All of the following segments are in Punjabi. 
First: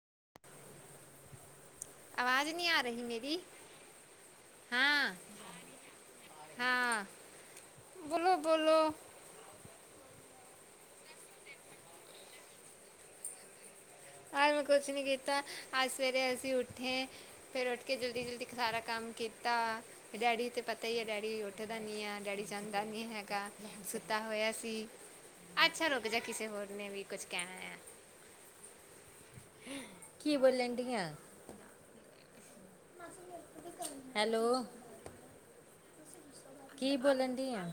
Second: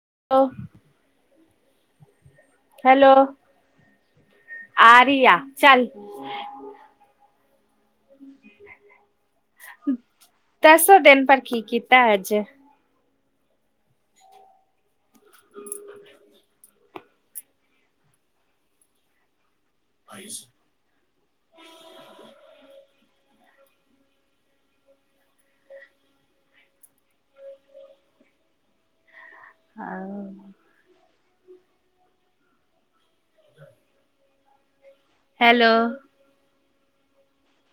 [unintelligible] ਹੈਲੋ ਆਰੀਆ ਚਲ। [unintelligible] ਬੋਲੋ, ਬੋਲੋ। ਦਸੋ ਦਿਨ ਪਰ ਕੀ ਕੀਤਾ ਅੱਜ? ਆ ਮੈਂ ਕੁਛ ਨਹੀਂ ਕੀਤਾ ਅੱਜ ਸਵੇਰੇ ਅਸੀਂ ਉੱਠ ਇਹ ਫਿਰ ਉੱਠ ਕੇ ਜਲਦੀ ਜਲਦੀ ਖਾਰਾ ਕੰਮ ਕੀਤ ਤਾਂ ਡੈਡੀ ਤੇ ਪਤਾ ਹੀ ਐ ਡੈਡੀ ਉੱਠਦਾ ਨੀ ਐ ਡੈਡੀ ਜਾਂਦਾ ਨੀ ਐ। ਹੈਗਾ ਸੁੱਤਾ ਹੋਇਆ ਸੀ ਅੱਛਾ, ਰੁਕ ਜਾ ਕਿਸੇ ਹੋਰ ਨੇ ਵੀ ਕੁਛ ਕਹਿਣਾ ਆ। ਕੀ ਬੋਲਣ ਡੀ ਹ? ਹੈਲੋ। ਹੈਲੋ। ਕੀ ਬੋਲਣ ਦੀ ਆ?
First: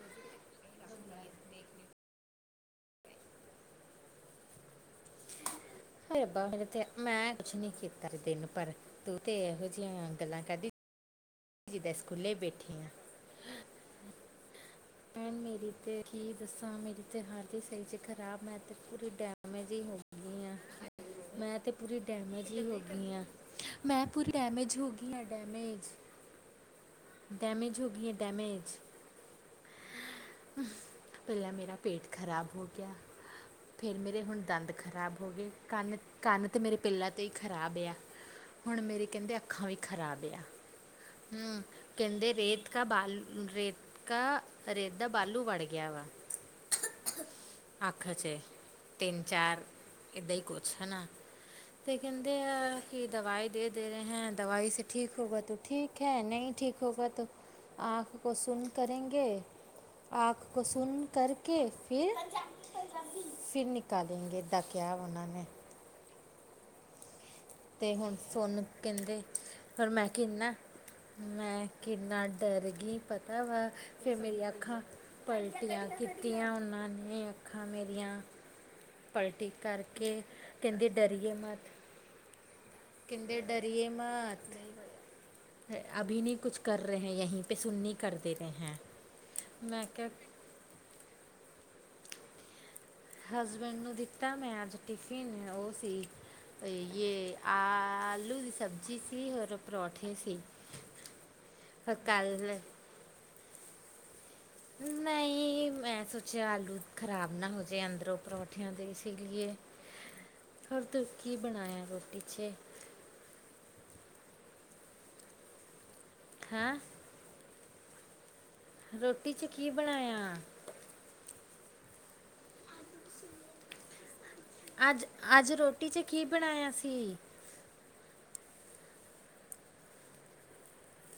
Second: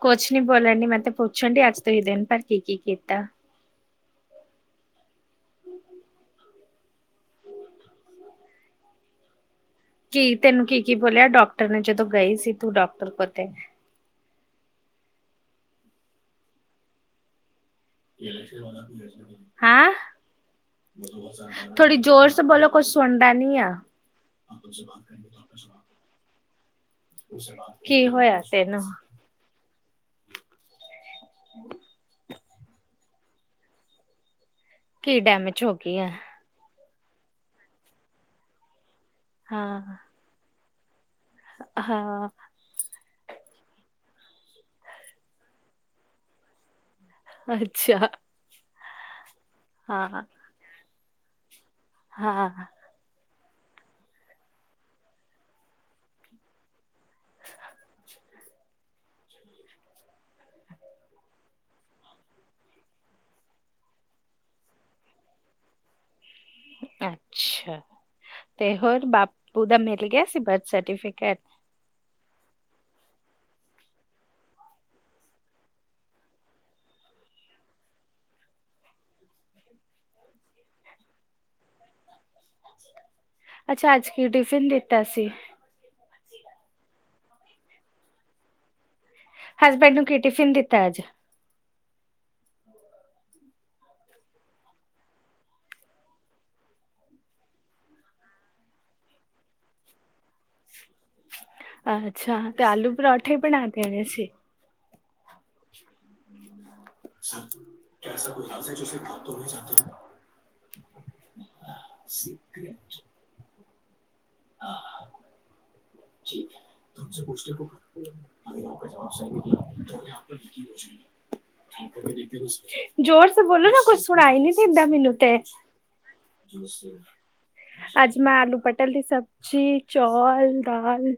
ਕੁਛ ਨੀ ਬੋਲਣ ਡੀ, ਮੈਂ ਤੇ ਪੁੱਛਣ ਡੀ, ਅੱਜ ਤੁਸੀਂ ਦਿਨ ਪਰ ਕੀ ਕੀ ਕੀਤਾ? ਆਏ ਰੱਬਾ [unintelligible] ਮੈਂ ਕੁਛ ਨੀ ਕੀਤਾ ਦਿਨ ਪਰ ਤੂੰ ਤੇ ਇਹੋ ਜਿਹੀਆਂ ਕੀ ਗੱਲਾਂ ਤੈਨੂੰ ਕਰਦੀ ਕੀ ਕੀ ਬੋਲਿਆ ਡਾਕਟਰ ਨੇ, ਜਿੱਦਾਂ ਜਦੋਂ ਸਕੂਲੇ ਗਈ ਸੀ ਤੂੰ ਬੈਠੀ ਆ ਡਾਕਟਰ ਕੋਤੇ। ਭੈਣ ਮੇਰੀ ਤੇ ਕੀ ਦੱਸਾਂ ਮੇਰੀ ਤੇ ਹਰ ਸਹੀ ਚ ਖ਼ਰਾਬ ਮੈਂ ਤੇ ਪੂਰੀ ਡੈਮੇਜ ਹੀ ਹਾਂ ਹੋ ਗਈ ਆ। ਮੈਂ ਤੇ ਥੋੜੀ ਪੂਰੀ ਜ਼ੋਰ ਸੇ ਡੈਮੇਜ ਹੀ ਬੋਲੋ ਹੋ ਕੁਛ ਗਈ ਹੈ, ਸੁਣਦਾ ਨੀ ਆ ਮੈਂ ਪੂਰੀ ਡੈਮੇਜ ਹੋ ਗਈ ਹ ਡੈਮੇਜ। [inaudible] ਡੈਮੇਜ ਹੋ ਕੀ ਗਈ ਆ ਹੋਇਆ ਸਿਰ ਡੈਮੇਜ ਨੂੰ, ਪਹਿਲਾਂ ਮੇਰਾ ਪੇਟ ਖ਼ਰਾਬ ਹੋ ਗਿਆ ਫਿਰ ਮੇਰੇ ਹੁਣ ਦੰਦ ਕੀ ਖ਼ਰਾਬ ਹੋ ਗਏ ਡੈਮੇਜ ਗਈ ਕੰਨ ਆ ਕੰਨ ਤੇ ਮੇਰੇ ਪਹਿਲਾਂ ਤੋਂ ਹੀ ਖਰਾਬ ਆ ਹੁਣ ਮੇਰੇ, ਕਹਿੰਦੇ ਅੱਖਾਂ ਵੀ ਹਾਂ ਖਰਾਬ ਆ ਹੂੰ, ਹਾਂ ਕਹਿੰਦੇ ਰੇਤ ਕਾ ਬਾਲ ਰੇਤ ਕਾ ਰੇਤ ਦਾ ਬਾਲੂ ਵੜ ਗਿਆ ਵਾ ਅੱਛਾ, ਅੱਖ 'ਚ ਤਿੰਨ ਚਾਰ ਹਾਂ ਏਦਾਂ ਹੀ ਕੁੱਛ ਹਨਾ ਤੇ ਕਹਿੰਦੇ ਹਾਂ ਆ ਕਿ ਦਵਾਈ ਦੇ ਦੇ ਰਹੇ ਹੈ ਦਵਾਈ ਸੇ ਠੀਕ ਹੋਗਾ ਤੋਂ, ਠੀਕ ਹੈ, ਨਹੀਂ ਠੀਕ ਹੋਗਾ, ਤੋਂ ਆਂਖ ਕੋ ਸੁੰਨ ਕਰੇਂਗੇ। ਆਂਖ ਕੇ ਸੁੰਨ ਕਰਕੇ ਫਿਰ [inaudible] ਫਿਰ ਨਿਕਾਂਲੇ ਗੇ [unintelligible] ਅਹ, ਤੇ ਹੁਣ ਸੋਨੂੰ ਕਹਿੰਦੇ ਬਾਪੂ ਦਾ ਪਰ ਮਿਲ ਮੈਂ ਗਿਆ ਸੀ ਕਿੰਨਾ ਬਰਥ ਸਰਟੀਫਿਕੇਟ ਮੈਂ ਕਿੰਨਾ ਡਰ ਕੀ ਪਤਾ ਵਾ ਫਿਰ ਮੇਰੀਆਂ ਅੱਖਾਂ ਪਲਟੀਆਂ ਕੀਤੀਆਂ ਉਹਨਾਂ ਨੇ ਅੱਖਾਂ ਮੇ [inaudible] ਮੇਰੀ ਪਲਟੀ ਕਰਕੇ ਕਹਿੰਦੇ ਡਰੀਏ ਮੱਤ [inaudible] ਕਹਿੰਦੇ ਡਰੀਏ ਅੱਛਾ ਅੱਜ ਕੀ ਮੱਤ ਟਿਫਿਨ ਦਿੱਤਾ ਸੀ ਅਭੀ ਨਹੀਂ ਕੁੱਛ [inaudible] ਹਸਬੈਂਡ ਨੂੰ ਕੀ ਟਿਫਿਨ ਦਿੱਤਾ ਅੱਜ, ਹਸਬੈਂਡ ਨੂੰ ਦਿੱਤਾ ਮੈਂ ਅੱਜ ਟਿਫਿਨ ਉਹ ਸੀ ਯੇ ਆਲੂ ਦੀ ਸਬਜ਼ੀ ਸੀ ਔਰ ਪਰੌਂਠੇ ਸੀ। ਫਿਰ ਕੱਲ ਅੱਛਾ, ਤੇ ਆਲੂ ਪਰੌਠੇ ਬਣਾ ਦੇਣੇ ਸੀ। ਨਹੀਂ ਮੈਂ ਸੋਚਿਆ ਆਲੂ ਖ਼ਰਾਬ ਨਾ ਹੋਜੇ ਅੰਦਰੋਂ ਪਰੌਂਠਿਆਂ ਦੇ ਇਸੀ ਲਈਏ ਹੋਰ ਤੂੰ ਕੀ ਬਣਾਇਆ ਰੋਟੀ ਚ। [inaudible] [inaudible] [inaudible] ਹਾਂ ਰੋਟੀ 'ਚ ਕੀ ਬਣਾਇਆ ਜ਼ੋਰ ਸੇ ਬੋਲੋ ਨਾ ਕੁੱਛ ਅੱਜ ਅੱਜ ਰੋਟੀ ਚ ਕੀ ਬਣਾਇਆ ਸੀ? ਅੱਜ ਮੈਂ ਆਲੂ ਪਟਲ ਦੀ ਸਬਜ਼ੀ ਚੌਲ ਦਾਲ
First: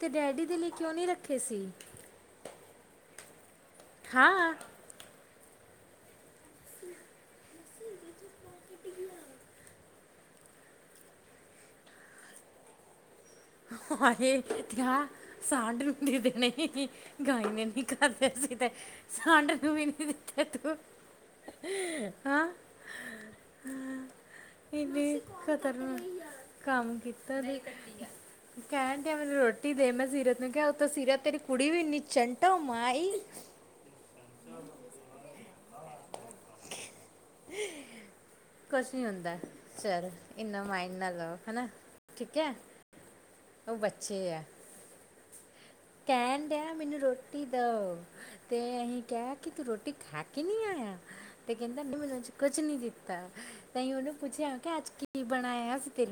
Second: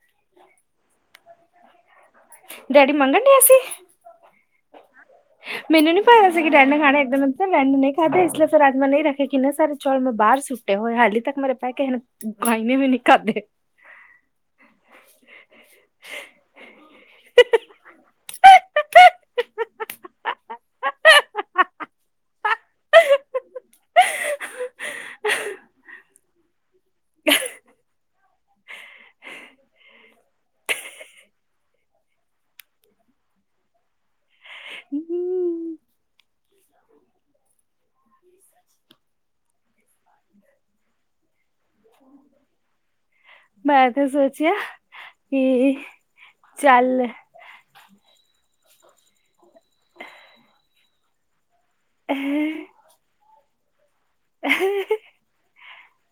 ਤੇ ਡੈਡੀ ਦੇ ਲਈ ਕਿਉਂ ਨੀ ਰੱਖੇ ਸੀ? ਡੈਡੀ ਮੰਗਣ ਡਿਆ ਸੀ। ਹਾਂ, [inaudible] ਮੈਨੂੰ ਨਹੀਂ ਪਤਾ ਸੀ ਕੀ ਡੈਡ ਨੇ ਖਾਣਾ [unintelligible] ਡੈਡ ਨੇ ਨਹੀਂ ਖਾਦੇ ਇਸ ਲਈ ਅੱਜ ਮੈਂ ਨਹੀਂ ਰਖੇ ਕਿੰਨੇ ਸਾਰੇ ਚੌਲ ਮੈਂ ਬਾਹਰ ਸੁੱ ਹਾਲੇ ਤੱਕ ਮੇਰੇ ਪਹਿ ਕੇ [unintelligible] ਨੀ ਵੀ, ਖਾਧੇ ਹਾਏ ਯਾਰ ਸਾਢ ਨੂੰ ਦੇ ਦੇਣੇ ਸੀ ਗਾਈ ਨੇ ਨੀ ਖਾਣੇ ਤੇ ਸਾਂਢ ਨੂੰ ਵੀ ਨੀ ਦਿੱਤਾ ਤੂੰ ਹਾਂ [inaudible] ਇਨੇ ਖਤਰ ਕੰਮ ਕੀਤਾ ਜੇ ਕਹਿਣ ਗੇ ਮੈਨੂੰ ਰੋਟੀ ਦੇ ਮੈਂ ਸੀਰਤ ਨੂੰ ਕਿਹਾ ਉੱਤੋਂ ਸੀਰਤ ਤੇਰੀ ਕੁੜੀ ਵੀ ਇੰਨੀ ਚੰਟ ਆ ਉਹ ਮਾਂਈ ਹੂੰ ਕੁੱਛ ਨੀ ਹੁੰਦਾ ਚੱਲ ਇਨਾ ਮਾਇੰਡ ਨਾ ਲਾਓ ਹਨਾ ਠੀਕ ਐ ਮੈਂ ਤੇ ਸੋਚਿਆ ਕੀ ਕਹਿਣ ਦਿਆ ਮੈਨੂੰ ਰੋਟੀ ਦਿਓ ਤੇ ਅਸੀਂ ਕਹਿ ਕਿ ਤੂੰ ਰੋਟੀ ਖਾ ਕੇ ਨਹੀਂ ਆਇਆ ਤੇ ਕਹਿੰਦਾ ਮੈਨੂੰ ਅੱਜ ਕੁੱਛ ਨੀ ਦਿੱਤਾ ਤਾਹੀਓ ਉਹਨੂੰ ਪੁੱਛਿਆ ਕਿ ਅੱਜ ਕੀ ਬਣਾਇਆ ਸੀ [unintelligible]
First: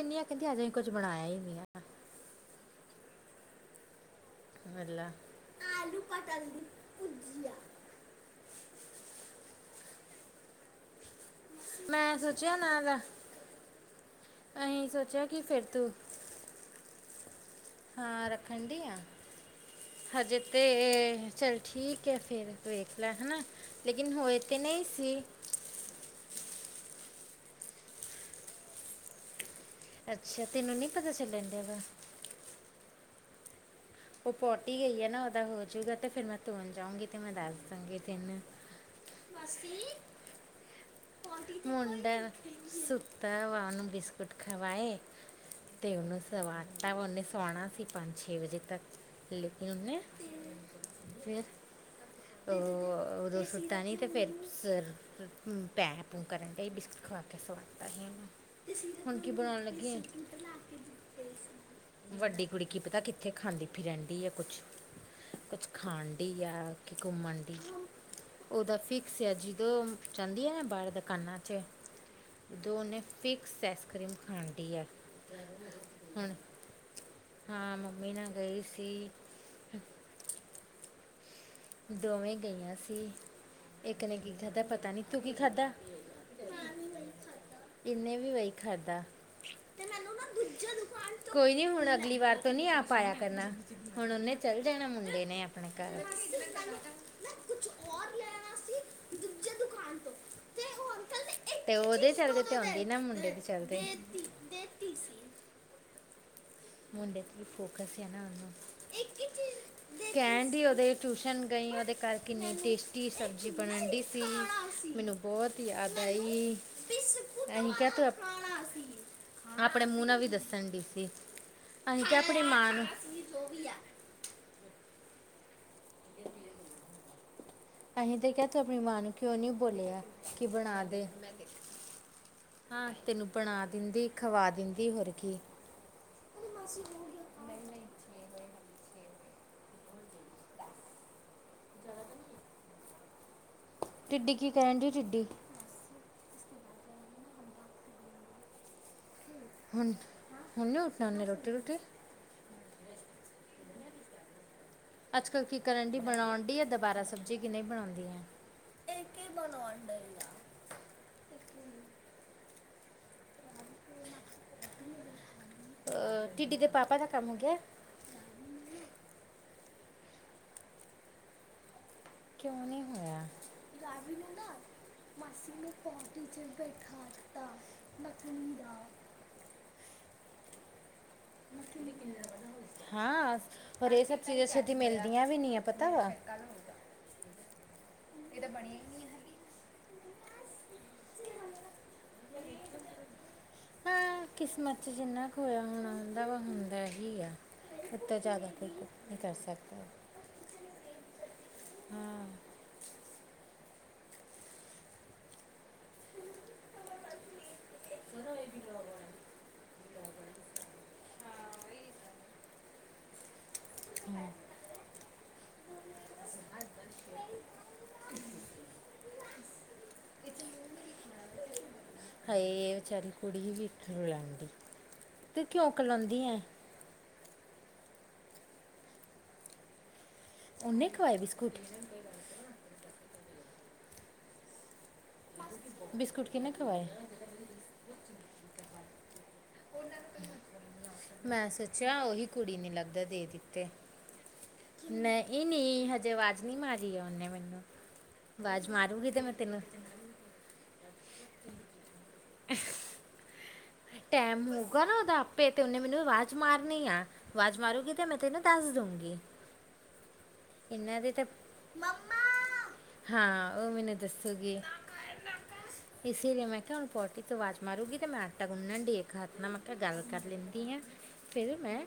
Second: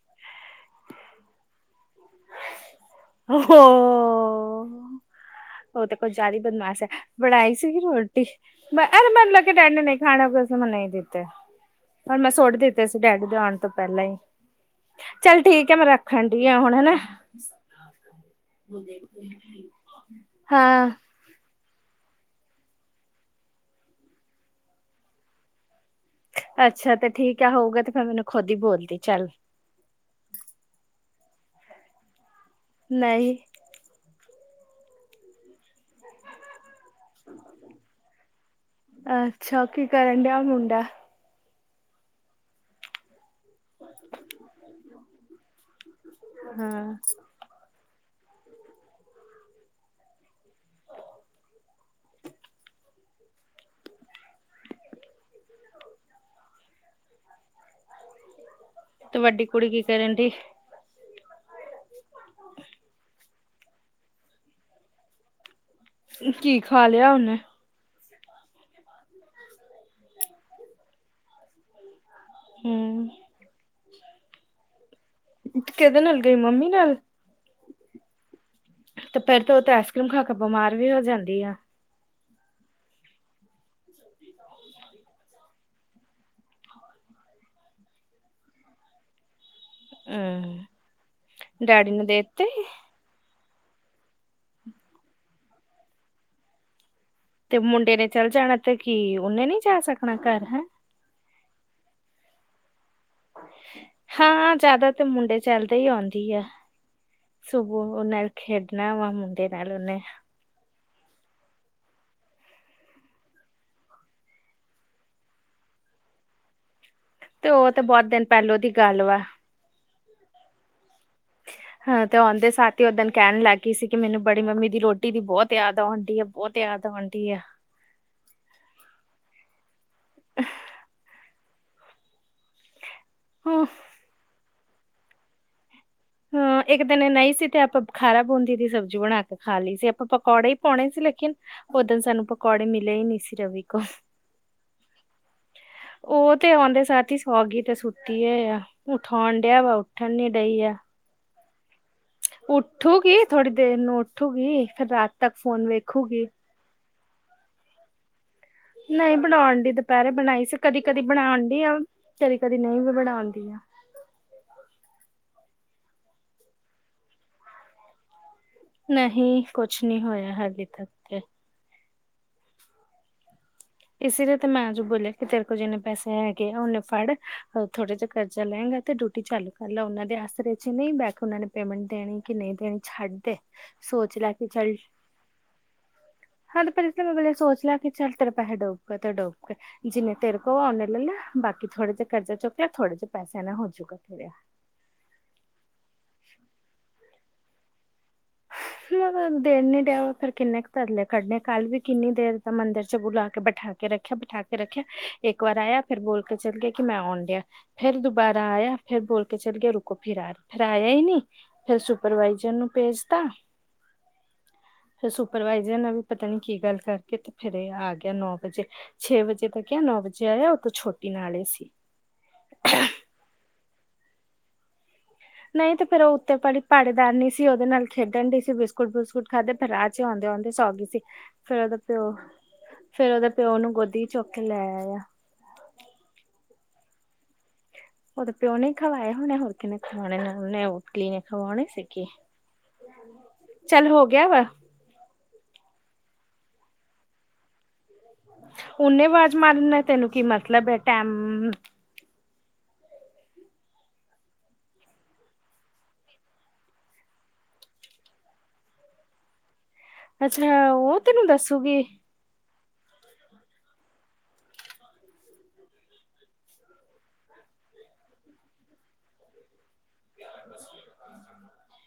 ਇੰਨੀ ਆ ਕਹਿੰਦੀ ਅਜੇ ਕੁੱਝ ਬਣਾਇਆ ਹੀ ਨਹੀਂ ਆ ਆ ਹੋ ਵਲਾ ਉਹ ਤਾਂ ਕੁਝ ਜ਼ਿਆਦਾ ਹੀ ਬਦਮਾਸ਼ ਹੈ, ਬਣਾਈ ਸੀਗੀ ਰੋਟੀ [unintelligible] ਨਹੀਂ ਦਿੱਤੇ ਪਰ ਮੈਂ ਸੋਚਿਆ ਸੁੱਟ ਨਾ ਦਿੱਤੇ ਦਾ ਸੀ ਡੈਡੀ ਦੇ ਆਉਣ ਤੋਂ ਪਹਿਲਾਂ ਹੀ ਅਸੀਂ ਸੋਚਿਆ ਚੱਲ ਕਿ ਫਿਰ ਠੀਕ ਹੈ ਮੈਂ ਤੂੰ ਰੱਖਣ ਡੀ ਆ ਹੁਣ ਹੈ ਨਾ ਹਾਂ ਰੱਖਣ ਦੀ ਆ ਹਜੇ [unintelligible] ਤੇ ਚੱਲ ਠੀਕ ਹੈ ਫੇਰ ਵੇਖ ਲੈ ਹੈ ਨਾ ਲੇਕਿਨ ਹੋਏ ਤਾਂ ਨਹੀਂ ਸੀ ਅੱਛਾ ਤੇ ਠੀਕ ਆ ਹੋਊਗਾ ਤੇ ਫਿਰ ਮੈਨੂੰ ਖੁਦ ਹੀ ਬੋਲਦੀ ਚੱਲ ਅੱਛਾ ਤੈਨੂੰ ਨਹੀਂ ਪਤਾ ਚੱਲਣ ਡਿਆ ਵਾ ਨਹੀਂ ਉਹ ਪੋਟੀ ਹੀ ਗਈ ਹੈ ਨਾ ਉਹਦਾ ਹੋਜੂਗਾ ਤੇ ਫਿਰ ਮੈਂ ਧੋਣ ਚਾਹਗੀ ਤੇ ਮੈਂ ਦੱਸ ਦਾਂਗੀ ਤਿੰਨ ਅੱਛਾ ਕੀ ਕਰਨ ਡਿਆ ਮੁੰਡਾ ਮੁੰਡਣ ਸ ਤ ਆ ਉਹ ਨੂੰ ਬਿਸਕੁਟ ਖਵਾਏ ਤੇ ਉਹਨ ਸਵਾ ਹਾਂ ਤਾਂ ਹੁਨ ਸਵਾਨਾ ਸੀ ਪੰਜ ਛੇ ਵਜੇ ਤੱਕ ਲੈ ਕੇ ਹੁੰਦੇ ਫਿਰ ਉਹ ਉਦੋਂ ਸੁੱਤਾ ਨੀ ਤੇ ਫਰ ਪੈ-ਪੂ ਕਰਨ ਡ ਬਿਸਟ ਖਵਾ ਕੇ ਸਵਾਦ ਤਾ ਹੀ ਤੁ ਵੱਡੀ ਕੁੜੀ ਕੀ ਕਰਨ ਡ ਵੱਡੀ ਕੁੜੀ ਕੀ ਪਤਾ ਕਿੱਥੇ ਖਾਂਦੀ ਰਹਿੰਦੀ ਹੈ ਕੁਛ-ਕੁਛ ਖਾਣ ਡ ਹੀ ਕੀ ਆ ਖਾ ਕਿ ਲਿਆ ਉਹਨੇ ਘੁੰਮਣ ਦੀ ਓਦਾਂ ਫਿਕਸ ਆ ਜਦੋਂ ਜਾਂਦੀ ਆ ਨਾ ਬਾਹਰ ਦੁਕਾਨਾਂ ਚ ਦੋਨੇ ਹਮ ਫਿਕਸ ਆਈਸਕ੍ਰੀਮ ਖਾਂਦੀ ਐ ਕਿਹਦੇ ਨਾਲ ਹੁਣ ਗਈ ਮੰਮੀ ਨਾਲ ਹਾਂ ਮੰਮੀ ਨਾਲ ਗਈ ਸੀ ਤੇ ਫਰ ਤਾਂ ਉਹ ਤੇ ਆਈਸ ਕਰ੍ਰੀਮ ਖਾਕੇ ਬਿਮਾਰ ਵੀ ਹੋ ਜਾਂਦੀ ਆ ਦੋਵੇਂ ਗਈਆਂ ਸੀ ਇੱਕ ਨੇ ਕੀ ਖਾਧਾ, ਪਤਾ ਨੀ ਤੂੰ ਕੀ ਖਾਧਾ [inaudible] ਕਿਨੇ ਵੀ ਵਹੀ ਖਾਦਾ ਹਮ [unintelligible] ਕੋਈ ਨੀ ਡੈਡੀ ਹੁਣ ਨੇ ਅਗਲੀ ਵਾਰ ਦੇਤੇ ਤੋਂ ਨ ਆਪ ਆਇਆ ਕਰਨਾ ਹੁਣ ਉਹਨੇ ਚੱਲ ਜਾਣਾ ਮੁੰਡੇ ਨੇ ਆਪਣੇ ਘਰ ਨਾ ਤੇ ਕੁਝ ਮੁੰਡੇ ਨੇ ਔਰ ਚੱਲ ਲੈਣਾ ਜਾਣਾ ਤੇ ਕੀ ਸੀ ਉਹਨੇ ਦੂਜੇ ਨਹੀਂ ਜਾ ਦੁਕਾਨ ਤੋਂ ਸਕਣਾ ਘਰ ਹੈਂ ਤੇ ਉਹ ਅੰਕਲ ਤੇ ਉਹਦੇ ਚ ਹਾਂ ਜਿਆਦਾ ਦੇਤੀ ਤੇ ਸੀ ਮੁੰਡੇ ਚੱਲਦੇ ਹੀ ਆਉਂਦੀ ਆ ਮੁੰਡੇ ਤੇ ਸੁਬੋਂ ਫੋਕਸ ਉਹ ਹੈ ਨਾ ਨਾਲ ਉਹਨੂੰ ਖੇਡਣਾ ਵਾ ਇੱਕ ਹੀ ਮੁੰਡੇ ਚੀਜ਼ ਨਾਲ ਉਹਨੇ ਦੇ ਕਹਿੰਦੀ ਉਹਦੇ ਟਿਊਸ਼ਨ ਗਈ ਉਹਦੇ ਘਰ ਕਿੰਨੀ ਟੇਸਟੀ ਸਬਜ਼ੀ ਬਣਨ ਦੀ ਸੀ ਮੈਨੂੰ ਬਹੁਤ ਹੀ ਯਾਦ [unintelligible] [unintelligible] ਤੇ ਉਹ ਏਨੂੰ ਤੇ ਕ ਤੂੰ ਬਹੁਤ ਦਿਨ ਪਹਿਲੋਂ ਦੀ ਗੱਲ ਵਾ ਆਪਣੇ ਮੂੰਹ ਨਾਲ ਵੀ ਦੱਸਣ ਡ ਸੀ ਅਸੀਂ ਹਾਂ ਤੇ ਕਿਹਾ ਆਪਣੀ ਆਂਦੇ ਮਾਂ ਸਾਥੀ ਨੂੰ ਓਦਨ ਅਸੀਂ ਕਹਿਣ ਜੋ ਲੱਗ ਵੀ ਗਈ ਆ ਸੀ ਕਿ ਮੈਨੂੰ ਬੜੀ ਮੰਮੀ ਦੀ ਰੋਟੀ ਦੀ ਬਹੁਤ ਯਾਦ ਦੀਆਂ ਬਹੁਤ ਜਿਆਦਾ ਅਉਣ ਡੀ ਅਸੀਂ ਤੇ ਕਿਹਾ ਤੂੰ ਆਪਣੀ ਮਾਂ ਨੂੰ ਕਿਉਂ ਨੀ ਬੋਲਿਆ ਕਿ ਬਣਾ ਦੇ ਹਾਂ ਤੈਨੂੰ ਬਣਾ ਹਾਂ ਦਿੰਦੀ ਖਵਾ ਦਿੰਦੀ ਹੋਰ ਕੀ ਉਹਦੀ ਹਾਂ ਇੱਕ ਮਾਸੀ ਦਿਨ ਨਹੀਂ ਸੀ ਬੋਲ ਤੇ ਆਪਾਂ ਰਹੀ ਬੁਖਾਰਾ ਪਾਉਂਦੀ ਸੀ ਸਬਜ਼ ਬਣਾ ਕੇ ਖਾ ਲਈ ਸੀ ਆਪਾਂ ਪਕੌੜੇ ਹੀ ਪਾਉਣੇ ਸੀ ਲੇਕਿਨ ਉਦਨ ਸਾਨੂੰ ਪਕੌੜੇ ਮਿਲੇ ਹੀ ਨਹੀਂ ਸੀ ਰਵੀ ਕੋ ਟਿੱਡੀ ਕੀ ਕਰਨ ਜੀ ਟਿੱਡੀ ੱਤੇ ਆਉਂਦੇ ਸਾਥੀ ਸੌਗੀ ਤੇ ਸੁੱਤੀ ਆ ਆ ਉਠਾਉਣ ਡਿਆ ਵਾ ਉੱਠਣ ਨੀ ਡਈ ਆ ਨਾਨੀ ਰੋਟੀ ਰੋਟੀ ਉੱਠੂਗੀ ਥੋੜੀ ਦੇਰ ਨੂੰ ਉੱਠੂਗੀ ਫਿਰ ਰਾਤ ਅੱਜ ਤੱਕ ਕਲ ਕੀ ਫੋਨ ਕਰਨ ਡ ਵੇਖੂਗੀ ਬਣਾਉਣ ਡ ਆ ਦੁਬਾਰਾ ਸਬਜ਼ੀ ਕਿਨਂ ਬਣਾਉਂਦੀ ਆ ਨਹੀਂ ਬਣਾਉਣ ਡ ਦੁਪਹਿਰੇ ਬਣਾਈ ਸੀ ਕਦੀ ਕਦੀ ਬਣਾਉਣ ਡ ਆ ਕਦੀ ਕਦੀ ਨਹੀਂ ਵੀ ਬਣਾਉਂਦੀ ਆ ਅਹ ਟਿੱਡੀ ਦੇ ਪਾਪਾ ਦਾ ਕੰਮ ਹੋ ਗਿਆ। ਨਹੀਂ ਕੁਛ ਨਹੀਂ ਹੋਇਆ ਹਾਲੇ ਤੱਕ ਤੇ। ਕਿਉਂ ਨਹੀਂ ਹੋਇਆ। ਰਾਵੀ ਇਸ ਨੂੰ ਲਈ ਨਾ ਤੇ ਮੈਂ ਜੋ ਬੋਲਿਆ ਕਿ ਤੇਰੇ ਮਾਸੀ ਕੋਲ ਨੇ ਜਿੰਨੇ ਪੈਸੇ ਪੌਂਟੀ 'ਚ ਹੈਗੇ ਆ ਓਨੇ ਬੈਠਾ ਫੜ ਦਿੱਤਾ ਥੋੜੇ ਜਾ ਕਰਜ਼ਾ ਨਕਲੀ ਦਾ ਲ ਤੇ ਡਿਊਟੀ ਚਾਲੂ ਕਰ ਲਾ ਉਹਨਾਂ ਦੇ ਆਸਰੇ ਚ ਨਹੀਂ ਬੈਠ ਉਹਨਾਂ ਨੇ ਪੇਮੈਂਟ ਦੇਣੀ ਕਿ ਨਹੀਂ ਦੇਣੀ ਛੱਡ ਦੇ ਹਾਂ ਔਰ ਇਹ ਸੋਚ ਸਭ ਲੈ ਕੇ ਚੀਜ਼ਾਂ ਚੱਲ ਛੇਤੀ ਮਿਲਦੀਆਂ ਵੀ ਨਹੀਂ ਆ ਪਤਾ ਵਾ ਹਾਂ, ਤੇ [unintelligible] ਸੋਚ ਲਿਆ ਕਿ ਚੱਲ ਤੇਰੇ ਪੈਸੇ ਡੋਬ ਤੇ ਡੋਬ ਤੇ ਜਿੰਨੇ ਤੇਰੇ ਕੋ ਉਹ ਲੈ ਲਾ ਬਾਕੀ ਥੋੜੇ ਜੇ ਕਰਜ਼ਾ ਚੁੱਕਿਆ ਥੋੜੇ ਜੇ ਪੈਸਾ ਦਾ ਹੁਣ [unintelligible] ਹਾਂ ਹੋਇਆ। ਦਾ ਵਾ ਹੁੰਦਾ ਇਹੀ ਆ ਹੁਣ ਤਾਂ ਜ਼ਿਆਦਾ ਕੋਈ ਕੁਛ ਨਹੀਂ ਕਰ [unintelligible] ਦੇ ਨੀ ਸਕਦਾ ਰਿਹਾ ਵਾ ਫਿਰ ਕਿੰਨੇ ਕ ਧਰਲੇ ਕੱਢਣੇ ਕੱਲ ਵੀ ਕਿੰਨੀ ਹਾਂ ਦੇਰ ਦਾ ਮੰਦਿਰ ਚ ਬੁਲਾ ਕੇ ਬਿਠਾ ਕੇ ਕੇ ਰੱਖਿਆ ਬਿਠਾ ਕੇ ਰੱਖਿਆ ਇੱਕ ਵਾਰ ਆਇਆ ਫਿਰ ਬੋਲ ਕੇ ਚੱਲ ਗਿਆ ਕਿ ਮੈਂ ਆਉਣ ਡਿਆ ਫਿਰ ਦੁਬਾਰਾ ਆਇਆ ਫਿਰ ਬੋਲ ਕੇ ਚੱਲ ਗਿਆ ਰੁਕੋ ਫਿਰ ਆ ਫਿਰ ਆਇਆ ਈ ਨਹੀਂ ਫਿਰ ਸੁਪਰਵਾਈਜਰ ਨੂੰ ਭੇਜ ਤਾਂ ਹੂੰ, ਫਿਰ ਸੁਪਰਵਾਈਜ਼ਰ ਨਾਲ ਵੀ ਪਤਾ ਨੀ ਕੀ ਗੱਲ ਕਰਕੇ ਤੇ ਫਿਰ ਏ ਆ ਗਿਆ ਨੌ ਵਜੇ ਛੇ ਵਜੇ [unintelligible] ਨੌ ਵਜੇ ਆਇਆ ਉਹ ਤੋਂ ਛੋਟੀ ਨਾਲ ਹੀ ਸੀ। ਹਾਏ ਵਿਚਾਰੀ ਕੁੜੀ [unintelligible] ਨਹੀਂ ਤੇ ਫੇਰ ਉਹ ਕਲਾਉਂਦੀ ਉੱਤੇ ਐ ਪਲੀ ਪਹਾੜੇ ਦਾਰਨੀ ਸੀ ਉਹਦੇ ਨਾਲ ਖੇਡਣ ਡੀ ਸੀ ਬਿਸਕੁਟ ਬੁਸਕੁਟ ਖਾਧੇ ਫਿਰ ਰਾਤ ਆਂਦੇ ਆਂਦੇ ਸੌਗੀ ਉਹਨੇ ਸੀ ਖਵਾਏ ਬਿਸਕੁਟ ਫਿਰ ਉਹਦਾ ਪਿਓ ਫੇਰ ਉਹਦਾ ਪਿਓ ਨੂੰ ਗੋਦੀ ਚੁੱਕ ਕੇ ਲੈ ਆਇਆ। ਬਿਸਕੁਟ ਕਿੰਨੇ ਖਵਾਏ ਉਹ ਤਾਂ ਪਿਓ ਨੇ ਖਵਾਏ ਹੋਰ ਕਿਨੇ [unintelligible] ਮੈਂ ਖਵਾਉਣੇ ਸੀ ਸੋਚਿਆ ਕਿ ਉਹੀ ਕੁੜੀ ਨੇ ਲੱਗਦਾ ਦੇ ਦਿੱਤੇ ਚੱਲ ਹੋ ਗਿ ਹੋ ਗਿਆ ਵਾਂ। ਨਹੀਂ ਨੀ ਹਜੇ ਆਵਾਜ਼ ਨੀ ਮਾਰੀ ਆ ਉਹਨੇ ਮੈਨੂੰ ਆਵਾਜ਼ ਓਨੇ ਮਾਰੂਗੀ ਤੇ ਮੈਂ ਆਵਾਜ਼ ਮਾਰਨਾ ਤੈਨੂੰ ਕੀ ਮਤਲਬ ਐ ਟੈਮ [unintelligible] ਟੈਮ ਹੋਊਗਾ ਨਾ ਉਹਦਾ ਆਪੇ ਤੇ ਉਹਨੇ ਮੈਨੂੰ ਆਵਾਜ਼ ਮਾਰਨੀ ਆ ਆਵਾਜ਼ ਮਾਰੂਗੀ ਤੇ ਮੈਂ ਤੈਨੂੰ ਦੱਸ ਦੂੰ ਗੀ। ਅੱਛਾ, ਉਹ ਤੈਨੂੰ ਦੱਸੂਗੀ। ਮੰਮਾ ਹਾਂ, ਉਹ ਮੈਨੂੰ ਦੱਸੂਗੀ ਇਸੇ ਲਈ ਮੈਂ ਕਿਹਾ ਹੁਣ ਪੋਟੀ ਤੋਂ ਆਵਾਜ਼ ਮਾਰੂਗੀ ਤੇ ਮੈਂ ਆਟਾ ਗੁੰਨਣ ਡੇ ਖਾਣਾ ਮੈਂ ਤਾਂ ਗੱਲ ਕਰ ਲੈਂਦੀ ਆ ਫਿਰ ਮੈਂ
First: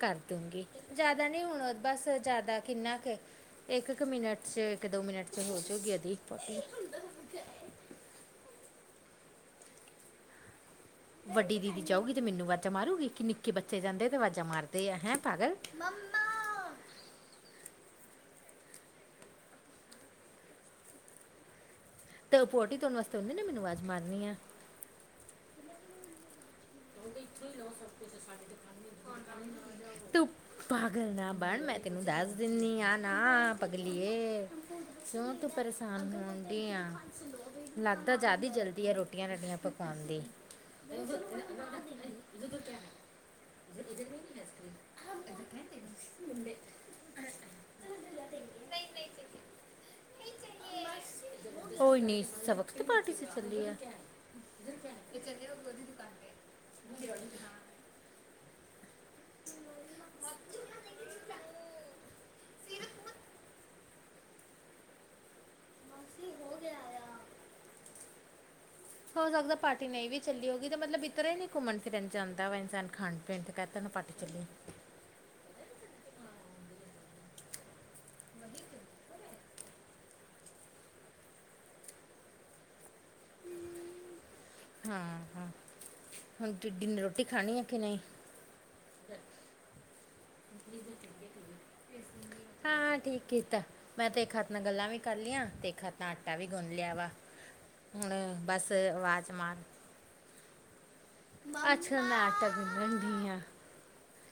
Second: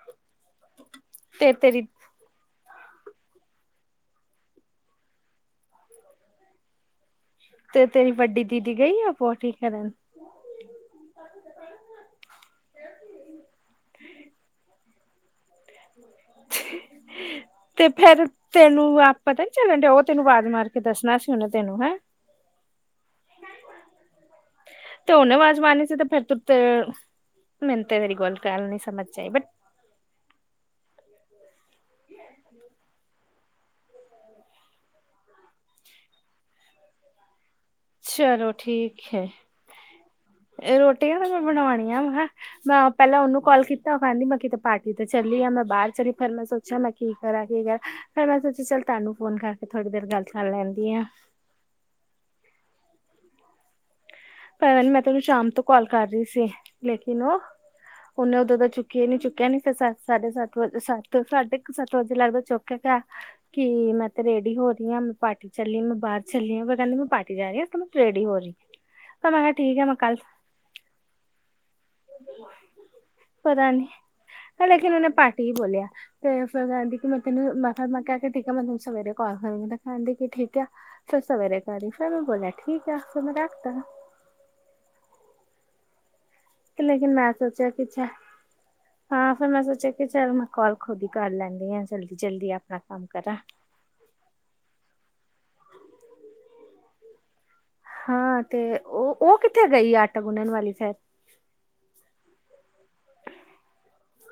ਕਰ ਦੂਗੀ ਜ਼ਿਆਦਾ ਨਹੀਂ ਤੇ ਹੁਣ ਤੇਰੀ ਬਸ ਦਾ ਕਿੰਨਾ ਕ ਇੱਕ ਇੱਕ ਮਿੰਟ ਚ ਇੱਕ ਦੋ ਮਿੰਟ ਚ ਹੋਜੂਗੀ ਏਦੀ। ਤੇ ਤੇਰੀ ਵੱਡੀ ਦੀਦੀ ਗਈ ਆ ਪੋਠੀ ਕਰਨ, ਵੱਡੀ ਦੀਦੀ ਜਾਊਗੀ ਤੇ ਮੈਨੂੰ ਆਵਾਜ਼ਾਂ ਮਾਰੂਗੀ ਕਿ ਨਿੱਕੇ ਬੱਚੇ ਜਾਂਦੇ ਤੇ ਆਵਾਜ਼ਾਂ ਮਾਰਦੇ ਆ ਹੈਂ ਪਾਗਲ ਮੰਮਾ [unintelligible] ਤੇ ਫੇਰ ਤੈਨੂੰ ਆਪ ਪਤਾ ਨੀ ਚੱਲਣ ਡਿਆ ਉਹ ਤੈਨੂੰ ਆਵਾਜ਼ ਮਾਰ ਕੇ ਦੱਸਣਾ ਸੀ ਉਹਨੇ ਤੈਨੂੰ ਹੈਂ। ਤੇ ਉਹ ਪੋਟੀ ਧੋਣ ਵਾਸਤੇ ਉਹਨਾਂ ਨੀ ਮੈਨੂੰ ਆਵਾਜ਼ ਮਾਰਨੀ ਆ। ਜ਼ਮਾਨੇ ਫਿਰ ਤੁਰ ਮੈਨੂੰ ਤੇ ਮੇਰੀ ਗੋਲ ਗੱਲ ਨਹੀਂ ਸਮਜ ਚ ਆਈ ਬਟ ਤੂੰ ਪਾਗਲ ਨਾ ਬਣ ਮੈਂ ਤੈਨੂੰ ਦੱਸ ਦਿਨੀ ਆ ਨਾ। ਪਗਲੀਏ ਕਿਉਂ ਤੂੰ ਪਰੇਸ਼ਾਨ ਹੁੰਦੀ ਆ। ਲੱਗਦਾ ਜ਼ਿਆਦਾ ਚਲੋ ਹੀ ਜਲਦੀ ਆ ਠੀਕ ਹੈ। ਰੋਟੀਆਂ ਰਾਟੀਆਂ ਪਕਾਣ ਦੀ ਇਹ ਰੋਟੀਆਂ ਮ ਬਣਾਣੀ ਆ ਮੈਂ ਪਹਿਲਾਂ ਉਹਨੂੰ ਕਾਲ ਕੀਤਾ ਉਹ ਕਹਿੰਦੀ ਮੈਂ ਕਿਤੇ ਪਾਰਟੀ ਤੇ ਚੱਲੀ ਆ ਮੈਂ ਬਾਹਰ ਚਲੀ ਫਿਰ ਮੈਂ ਸੋਚਿਆ ਮੈਂ ਕੀ ਕਰਾਂ ਕੀ ਕਰਾਂ ਫਿਰ ਮੈਂ ਸੋਚਿਆ ਚੱਲ ਤੁਹਾਨੂੰ ਫੋਨ ਕਰਕੇ ਥੋੜ੍ਹੀ ਦੇਰ ਗੱਲ ਕਰ ਲੈਂਦੀ ਆ। [inaudible] ਕੋਈ ਨੀ ਸਬਕ ਦੀ ਵਕਤ ਪਾਰਟੀ ਚ ਚੱਲੀ ਆ। ਪਤਾ ਨੀ ਮੈਂ ਤਾਂ ਉਹਨੂੰ ਸ਼ਾਮ ਤੋਂ ਕਾਲ ਕਰ ਰਹੀ ਸੀ ਲੇਕਿਨ ਉਹ ਉਹਨੇ ਉਦੋਂ ਤਾਂ ਚੁੱਕਿਆ ਨੀ ਚੁੱਕਿਆ ਨੀ ਫਿਰ ਸੱਤ ਸਾਢੇ ਸੱਤ ਵਜੇ ਸੱਤ ਸਾਢੇ ਕ ਸੱਤ ਵਜੇ ਲੱਗਦਾ ਚੁੱਕਿਆ ਕਿ ਮੈਂ ਤੇ ਰੇਡੀ ਹੋ ਰਹੀ ਆ ਮੈਂ ਪਾਰਟੀ ਚੱਲੀ ਮੈਂ ਬਾਹਰ ਚੱਲੀ ਆ ਮੈਂ ਕਹਿੰਦੀ ਮੈਂ ਪਾਰਟੀ ਜਾ ਰਹੀ ਰੇਡੀ ਹੋ ਰੀ, ਹੋ ਸਕਦਾ ਪਾਰਟੀ ਨਹੀਂ ਵੀ ਚੱਲੀ ਹੋਊਗੀ ਤੇ ਮਤਲਬ ਇਤਰੇ ਨੀ ਘੁੰਮਣ ਫਿਰਨ ਜਾਂਦਾ ਵਾ ਇਨਸਾਨ ਖਾਂ ਪੀਣ ਤੇ ਕਹਿ ਤੂੰ ਪਾਰਟੀ ਚੱਲੀ ਉਹਨਾਂ ਨੇ ਪਾਰਟੀ ਹੀ ਬੋਲਿਆ ਤੇ ਫਿਰ ਕਹਿੰਦੀ ਕਿ ਮੈਂ ਤੈਨੂੰ ਮੈਂ ਫਿਰ ਮੈਂ ਕ ਕਿਹਾ ਠੀਕ ਆ ਮੈਂ ਤੈਨੂੰ ਸਵੇਰੇ ਕਾਲ ਕਰੂੰਗੀ ਕਹਿੰਦੀ ਕਿ ਠੀਕ ਆ। ਫਿਰ ਸਵੇਰੇ ਕਰ ਰਹੀ ਫਿਰ ਮੈਂ ਬੋਲਿਆ ਠੀਕ ਆ ਫਿਰ ਮੈਂ ਰੱਖਤਾ। ਹਾਂ ਹਾਂ, ਹੁਣ ਟਿੱਡੀ ਨੇ ਲੇਕਿਨ ਰੋਟੀ ਮੈਂ ਖਾਣੀ ਹੈ ਸੋਚਿਆ ਕਿ ਨਹੀਂ ਕੁੱਛ ਹਾਂ ਫਿਰ ਮੈਂ ਸੋਚਿਆ ਚੱਲ ਮੈਂ ਕਾਲ ਖੁਦ ਹੀ ਕਰ ਲੈਂਦੀ ਆ ਜਲਦੀ ਜਲਦੀ ਆਪਣਾ ਹਾਂ ਕੰਮ ਠੀਕ ਕਰਾਂ। ਕੀਤਾ ਮੈਂ ਤੇ ਇੱਕ ਹੱਥ ਨਾਲ ਗੱਲਾਂ ਵੀ ਕਰ ਲਿਆ ਤੇ ਖਾ ਆਟਾ ਵੀ ਗੁੰਨ ਲਿਆ ਵਾ। ਹੁਣ ਹਾਂ, ਤੇ ਬਸ ਉਹ ਆਵਾਜ਼ ਉਹ ਮਾਰ ਕਿੱਥੇ ਗਈ ਆਟਾ ਗੁੰਨਣ ਵਾਲੀ ਫੇਰ। ਅੱਛਾ ਨਾਟਕ ਗੁੰਨਦੀ ਆ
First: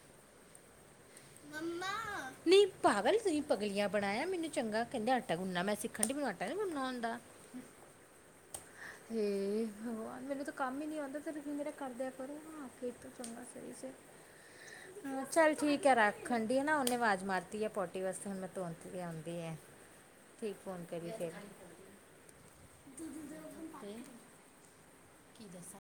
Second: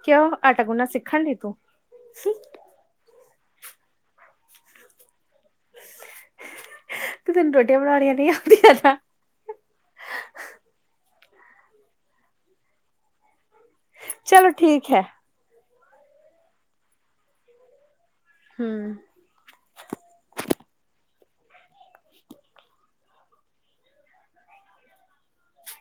ਕਿਉਂ ਆਟਾ ਗੁਣਨਾ ਸਿੱ ਨਹੀਂ ਪਾਵਲ ਤੁਸੀਂ ਪਗਲੀਆਂ ਬਣਾਇਆ ਮੈਨੂੰ ਚੰਗਾ ਕਹਿੰਦੇ ਆ ਆਟਾ ਗੁੰਨਾ ਮੈਂ ਸਿੱਖਣ ਡੀ ਮੈਂ ਆਟਾ ਨੀ ਗੁੰਨਨਾ ਆਂਦਾ। ਤੇ ਤੈਨੂੰ ਰੋਟੀਆਂ ਬਣਾਉਣੀਆਂ ਨਹੀਂ ਆਉਂਦੀਆਂ ਨਾ ਹੇ ਭਗਵਾਨ ਮੈਨੂੰ ਤਾਂ ਕੰਮ ਹੀ ਨਹੀਂ ਆਂਦਾ। ਤੇ ਫਿਰ ਮੇਰਾ ਕਰ ਦਿਆਂ ਕਰੋ ਨਾ ਆਕੇ ਚਲੋ ਠੀਕ ਹੈ [unintelligible] ਚੱਲ ਠੀਕ ਆ ਰੱਖ ਖੰਡੀ ਐ ਨਾ ਉਹਨੇ ਆਵਾਜ਼ ਮਾਰਤੀ ਐ ਪੋ ਓਹਦੇ ਵਾਸਤੇ ਹੁਣ ਮੈਂ [unintelligible] ਵੀ ਹਮ ਲਿਆਂਦੀ ਆ ਠੀਕ ਆ [unintelligible] ਕੀ ਦੱਸਾਂ।